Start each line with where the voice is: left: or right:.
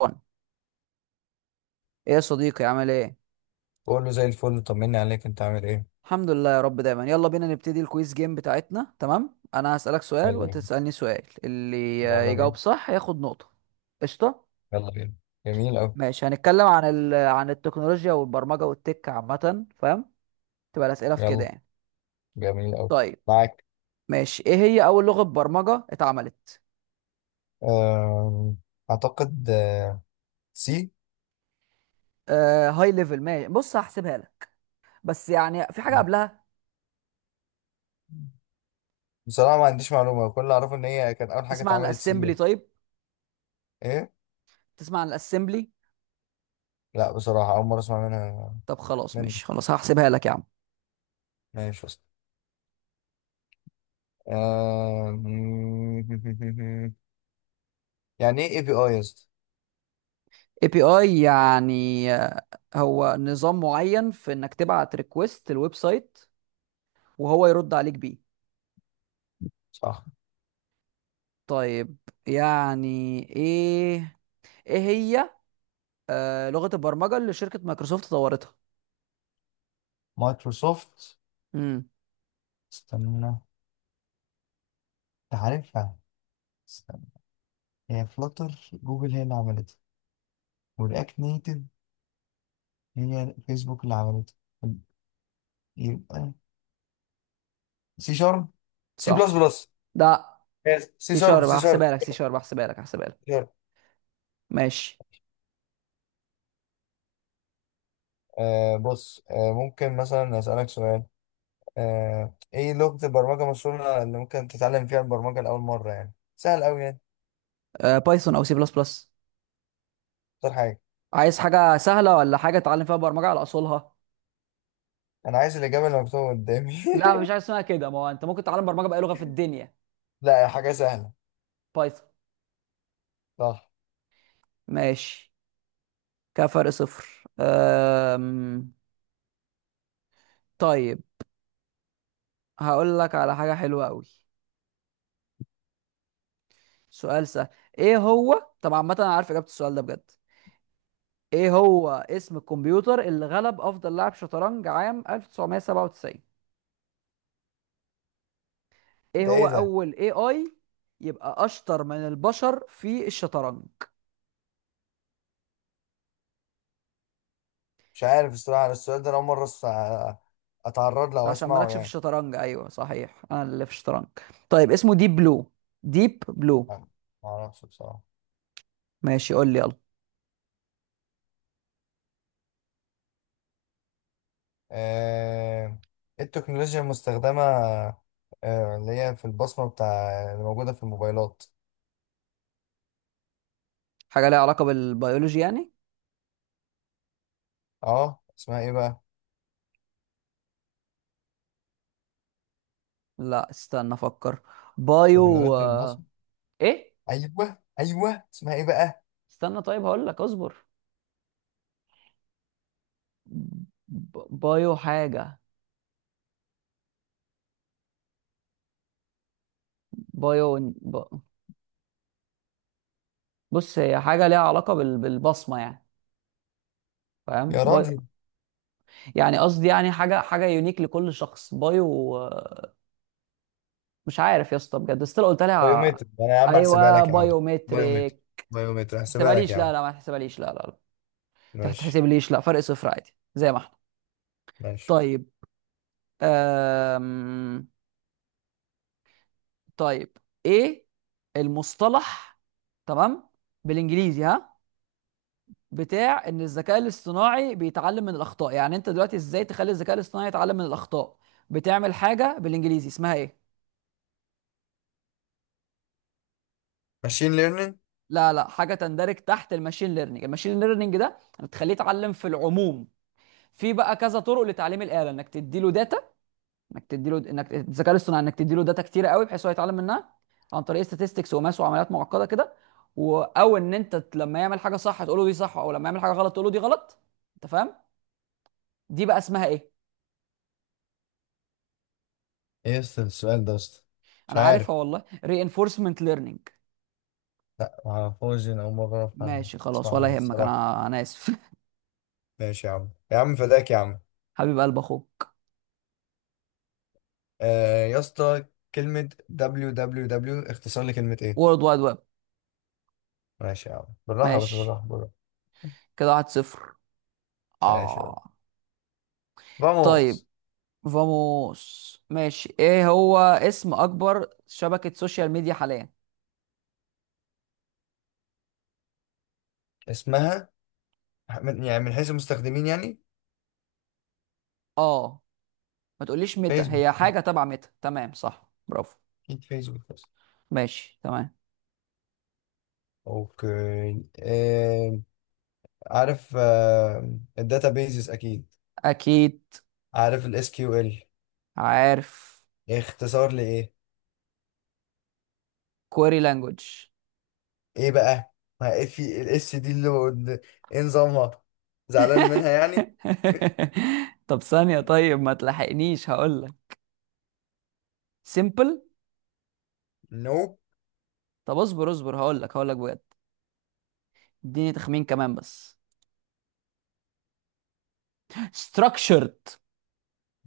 right: وان. ايه يا صديقي عامل ايه؟
left: بقول له زي الفل، طمني عليك. انت عامل ايه؟
right: الحمد لله يا رب دايما، يلا بينا نبتدي الكويز جيم بتاعتنا. تمام، انا هسألك سؤال
left: يلا
right: وانت
left: بينا،
right: تسألني سؤال، اللي
left: يلا بينا،
right: يجاوب صح ياخد نقطة. قشطة.
left: يلا بينا. جميل أوي.
right: ماشي، هنتكلم عن عن التكنولوجيا والبرمجة والتك عامة، فاهم؟ تبقى الأسئلة في كده
left: يلا.
right: يعني.
left: جميل أوي.
right: طيب.
left: معاك.
right: ماشي، ايه هي اول لغة برمجة اتعملت؟
left: أم، أعتقد سي.
right: آه هاي ليفل، ماشي، بص هحسبها لك، بس يعني في حاجة قبلها.
left: بصراحة ما عنديش معلومة، كل اللي أعرفه إن هي كان أول حاجة
right: تسمع عن
left: اتعملت
right: الاسمبلي؟
left: سي.
right: طيب،
left: إيه؟
right: تسمع عن الاسمبلي؟
left: لا بصراحة، أول مرة أسمع منها.
right: طب خلاص،
left: منك.
right: ماشي خلاص، هحسبها لك يا عم.
left: ماشي أصلا. أم، يعني إيه API يا اسطى؟
right: اي بي اي يعني هو نظام معين في انك تبعت ريكوست الويب سايت، وهو يرد عليك بيه.
left: صح.
right: طيب. يعني ايه؟ ايه هي لغة البرمجة اللي شركة مايكروسوفت طورتها؟
left: مايكروسوفت؟
right: امم.
left: استنى أنت، عارفها. استنى، هي فلاتر جوجل هي اللي عملتها، ورياكت نيتف هي فيسبوك اللي عملته. طب، يبقى سي شارب. سي بلس
right: صح.
left: بلس.
right: ده
left: سي
right: سي
left: شارب.
right: شارب،
left: سي شارب
right: هحسبها لك سي شارب، هحسبها لك هحسبها لك.
left: سي شارب.
right: ماشي.
left: آه بص، ممكن مثلا أسألك سؤال؟ ايه لغة البرمجة المشهورة اللي ممكن تتعلم فيها البرمجة لأول مرة؟ يعني سهل أوي يعني.
right: بايثون او سي بلس بلس.
left: اختار حاجة.
right: عايز حاجة سهلة ولا حاجة تتعلم فيها برمجة على اصولها؟
left: أنا عايز الإجابة اللي مكتوبة قدامي
right: لا، مفيش حاجة اسمها كده، ما هو انت ممكن تتعلم برمجة بأي لغة في الدنيا.
left: لا، يا حاجة سهلة.
right: بايثون.
left: صح.
right: ماشي كده، فرق صفر. طيب، هقول لك على حاجة حلوة قوي. سؤال سهل. ايه هو، طب عامة انا عارف اجابة السؤال ده بجد. ايه هو اسم الكمبيوتر اللي غلب افضل لاعب شطرنج عام 1997؟ ايه
left: ده
right: هو
left: ايه ده؟
right: اول اي اي يبقى اشطر من البشر في الشطرنج؟
left: مش عارف الصراحة، أنا السؤال ده أنا أول مرة أتعرض له
right: ده
left: أو
right: عشان
left: أسمعه
right: مالكش في
left: يعني.
right: الشطرنج، ايوه صحيح انا اللي في الشطرنج. طيب اسمه ديب بلو. ديب بلو.
left: معرفش بصراحة.
right: ماشي، قول لي يلا.
left: آه، التكنولوجيا المستخدمة، اللي هي في البصمة بتاع اللي موجودة في الموبايلات.
right: حاجة ليها علاقة بالبيولوجي يعني.
left: اه، اسمها ايه بقى؟
right: لا استنى افكر. بايو
left: تكنولوجيا البصمة.
right: ايه،
left: ايوه ايوه، اسمها ايه بقى؟
right: استنى، طيب هقول لك اصبر. ب- بايو حاجة. بايو ب... بص، هي حاجة ليها علاقة بالبصمة يعني، فاهم؟
left: يا راجل.
right: يعني قصدي يعني حاجة يونيك لكل شخص. بايو مش عارف يا اسطى بجد، بس لو قلت لها
left: بايومتر. انا يا عم هحسبها
right: ايوه
left: لك يا عم. بايومتر.
right: بايومتريك.
left: بايومتر
right: ما
left: هحسبها لك يا
right: تحسبهاليش، لا
left: عم.
right: لا، ما تحسبهاليش، لا لا لا، ما
left: ماشي.
right: تحسبليش لا، فرق صفر عادي زي ما احنا.
left: ماشي.
right: طيب أم... طيب، ايه المصطلح، تمام، بالانجليزي، ها، بتاع ان الذكاء الاصطناعي بيتعلم من الاخطاء؟ يعني انت دلوقتي ازاي تخلي الذكاء الاصطناعي يتعلم من الاخطاء؟ بتعمل حاجه بالانجليزي اسمها ايه؟
left: ماشين ليرنينج.
right: لا حاجه تندرج تحت الماشين ليرنينج، الماشين ليرنينج ده بتخليه يتعلم في العموم. في بقى كذا طرق لتعليم الاله، انك تدي له، انك الذكاء الاصطناعي، انك تدي له داتا كتيره قوي بحيث هو يتعلم منها عن طريق statistics وماس وعمليات معقده كده. او ان انت لما يعمل حاجه صح تقول له دي صح، او لما يعمل حاجه غلط تقول له دي غلط. انت فاهم؟ دي بقى اسمها ايه؟
left: ايه يا اسطى السؤال ده يا اسطى؟ مش
right: انا
left: عارف.
right: عارفها والله. reinforcement learning.
left: لا، معرفوش، انا اول مرة أعرف عنه.
right: ماشي خلاص،
left: اسمع
right: ولا
left: عنه
right: يهمك،
left: الصراحة.
right: انا اسف.
left: ماشي يا عم، يا عم فداك يا عم.
right: حبيب قلب اخوك.
left: آه يا اسطى، كلمة www اختصار لكلمة ايه؟
right: وورلد وايد ويب.
left: ماشي يا عم، بالراحة بس،
right: ماشي
left: بالراحة بالراحة.
right: كده، واحد صفر.
left: ماشي يا عم.
right: اه. طيب
left: فاموس.
right: فاموس، ماشي، ايه هو اسم اكبر شبكه سوشيال ميديا حاليا؟
left: اسمها، من يعني من حيث المستخدمين يعني؟
right: اه، ما تقوليش ميتا،
left: فيسبوك
right: هي
left: اكيد.
right: حاجة تبع ميتا، تمام صح، برافو.
left: أكيد فيسبوك بس.
right: ماشي تمام.
left: اوكي. عارف. الداتا بيزز اكيد.
right: أكيد.
left: عارف SQL.
right: عارف
left: اختصار لايه؟
right: كوري لانجوج.
left: ايه بقى؟ ما إيه في الاس دي ايه نظامها؟ زعلان منها يعني؟
right: طب ثانية، طيب ما تلحقنيش هقول لك. سيمبل.
left: نو.
right: طب اصبر اصبر، هقول لك هقول لك بجد. اديني تخمين كمان بس. structured.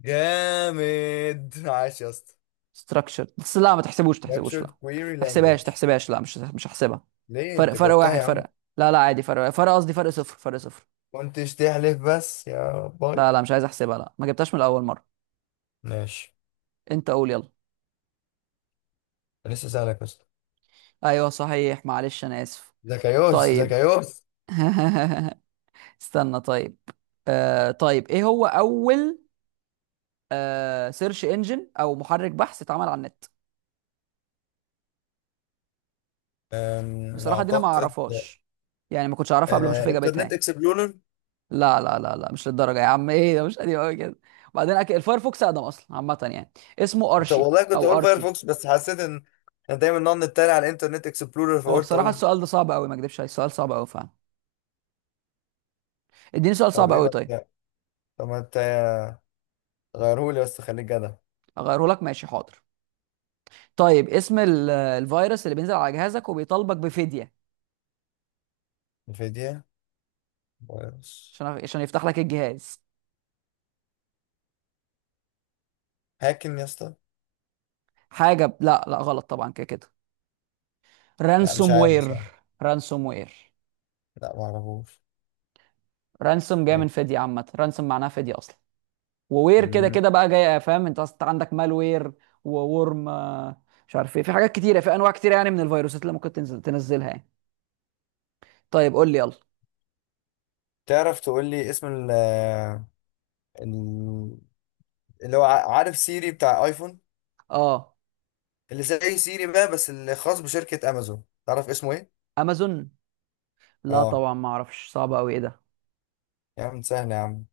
left: جامد عاش يا اسطى.
right: structured بس، لا ما تحسبوش تحسبوش لا.
left: Structured Query
right: تحسبهاش
left: Language.
right: تحسبهاش لا، مش هحسبها.
left: ليه
right: فرق
left: انت
right: فرق
left: جاوبتها
right: واحد
left: يا عم؟
right: فرق. لا لا، عادي، فرق قصدي، فرق صفر فرق صفر.
left: كنتش تحلف بس يا
right: لا
left: باي.
right: لا، مش عايز احسبها لا، ما جبتهاش من اول مرة.
left: ماشي.
right: انت قول يلا.
left: لسه سألك بس.
right: ايوه صحيح، معلش انا اسف.
left: زكايوس
right: طيب.
left: زكايوس.
right: استنى طيب. طيب ايه هو اول سيرش انجن او محرك بحث اتعمل على النت؟ بصراحه دي انا ما
left: اعتقد
right: اعرفهاش، يعني ما كنتش اعرفها قبل ما اشوف اجابتها
left: انترنت
right: يعني.
left: اكسبلورر.
right: لا لا لا لا، مش للدرجه يا عم، ايه ده، مش قديم قوي كده، وبعدين اكيد الفايرفوكس اقدم اصلا عامه يعني. اسمه
left: طب
right: ارشي
left: والله كنت
right: او
left: اقول
right: اركي.
left: فايرفوكس بس حسيت ان انا دايما نقعد نتريق على الانترنت اكسبلورر،
right: هو
left: فقلت
right: بصراحه
left: اقوله.
right: السؤال ده صعب قوي، ما اكدبش عليك السؤال صعب قوي فعلا. اديني سؤال
left: طب
right: صعب
left: ايه
right: قوي
left: ما
right: طيب.
left: ت- طب ما انت غيرهولي بس، خليك جدع.
right: اغيره لك، ماشي حاضر. طيب، اسم الفيروس اللي بينزل على جهازك وبيطالبك بفدية
left: انفيديا. فايروس.
right: عشان يفتح لك الجهاز؟
left: هاكن يا اسطى.
right: لا لا، غلط طبعا كده كده.
left: لا،
right: رانسوم
left: مش عارف
right: وير.
left: بصراحة.
right: رانسوم وير.
left: لا، ما اعرفوش.
right: رانسوم جايه من فديه عامه، رانسوم معناها فديه اصلا. ووير كده
left: طيب.
right: كده بقى جايه، فاهم؟ انت أصلاً عندك مالوير. وورم مش عارف، ايه، في حاجات كتيره، في انواع كتيره يعني من الفيروسات اللي ممكن تنزل تنزلها يعني. طيب قول لي يلا.
left: تعرف تقول لي اسم ال- اللي هو عارف سيري بتاع ايفون،
right: اه.
left: اللي زي سيري بقى بس اللي خاص بشركة امازون، تعرف اسمه ايه؟
right: امازون. لا
left: اه.
right: طبعا ما اعرفش، صعب قوي، ايه ده؟
left: يا عم سهل يا عم،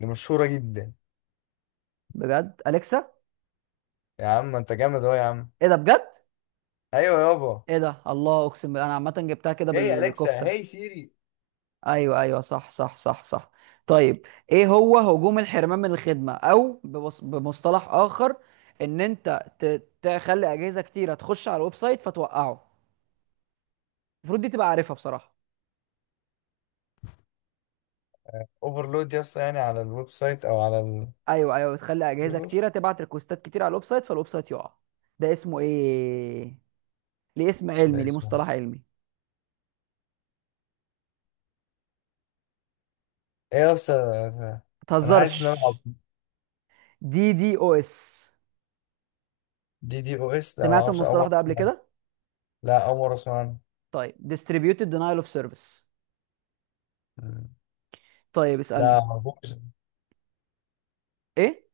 left: دي مشهورة جدا.
right: بجد، اليكسا.
left: يا عم انت جامد اهو يا عم.
right: ايه ده بجد؟
left: ايوه يابا.
right: ايه ده؟ الله، اقسم بالله انا عامه جبتها كده
left: هي اليكسا
right: بالكفته.
left: هي سيري.
right: ايوه ايوه، صح صح صح صح. طيب، ايه هو هجوم الحرمان من الخدمه، او بمصطلح اخر ان انت تخلي اجهزه كتيره تخش على الويب سايت فتوقعه؟ المفروض دي تبقى عارفها بصراحه.
left: اوفرلود يا اسطى، يعني على الويب سايت او على
right: ايوه ايوه، بتخلي اجهزه
left: السيرفر.
right: كتيره تبعت ريكوستات كتير على الويب سايت فالويب سايت يقع. ده اسمه ايه؟ ليه اسم
left: ده
right: علمي، ليه
left: اسمه
right: مصطلح علمي.
left: ايه يا اسطى؟ انا حاسس ان انا
right: متهزرش. دي دي او اس.
left: DDoS. لا، ما
right: سمعت
left: اعرفش، اول
right: المصطلح
left: مرة
right: ده قبل
left: أسمع عنها.
right: كده؟
left: لا، اول مرة اسمع عنها.
right: طيب، distributed denial of service. طيب
left: لا
right: اسالني.
left: ما اعرفوش.
right: ايه؟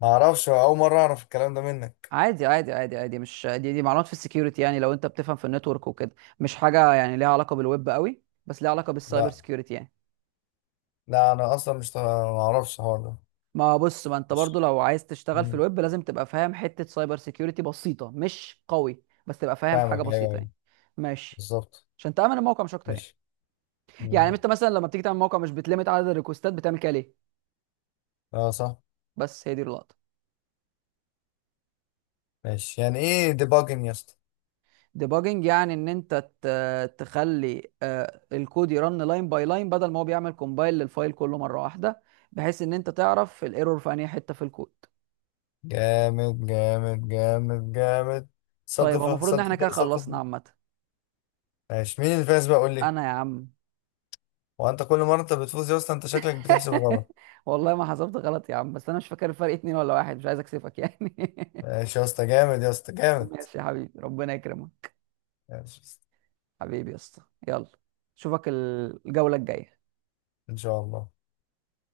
left: ما اعرفش، اول مره اعرف الكلام ده منك.
right: عادي عادي عادي عادي، مش دي معلومات في السكيورتي يعني، لو انت بتفهم في النتورك وكده. مش حاجه يعني ليها علاقه بالويب قوي، بس ليها علاقه بالسايبر
left: لا
right: سكيورتي يعني.
left: لا، انا اصلا مش ط- ما اعرفش الحوار ده.
right: ما بص، ما انت برضو
left: ماشي.
right: لو عايز تشتغل في
left: مم.
right: الويب لازم تبقى فاهم حته سايبر سكيورتي بسيطه، مش قوي بس تبقى فاهم حاجه
left: فاهمك. ايوه
right: بسيطه
left: ايوه.
right: يعني. ماشي.
left: بالظبط.
right: عشان تامن الموقع مش اكتر يعني.
left: ماشي.
right: يعني
left: مم.
right: انت مثلا لما بتيجي تعمل موقع مش بتلمت عدد الريكوستات، بتعمل كده ليه؟
left: اه صح.
right: بس هي دي اللقطه.
left: ماشي، يعني ايه ديباجن يا اسطى؟
right: ديباجنج يعني ان انت تخلي الكود يرن لاين باي لاين، بدل ما هو بيعمل كومبايل للفايل كله مره واحده، بحيث ان انت تعرف الايرور في انهي حته في الكود.
left: جامد جامد جامد جامد.
right: طيب، هو
left: ثقافه
right: المفروض ان احنا
left: ثقافه
right: كده خلصنا
left: ثقافه.
right: عامه.
left: ماشي، مين اللي فاز بقى؟ قول لي.
right: انا يا عم.
left: هو انت كل مره انت بتفوز يا اسطى، انت شكلك بتحسب غلط.
right: والله ما حسبت غلط يا عم، بس انا مش فاكر الفرق اتنين ولا واحد، مش عايز اكسفك يعني.
left: ماشي يا اسطى، جامد يا اسطى جامد.
right: ماشي يا حبيبي، ربنا يكرمك.
left: ماشي يا اسطى.
right: حبيبي يا اسطى. يلا، اشوفك الجوله الجايه.
left: ان شاء الله.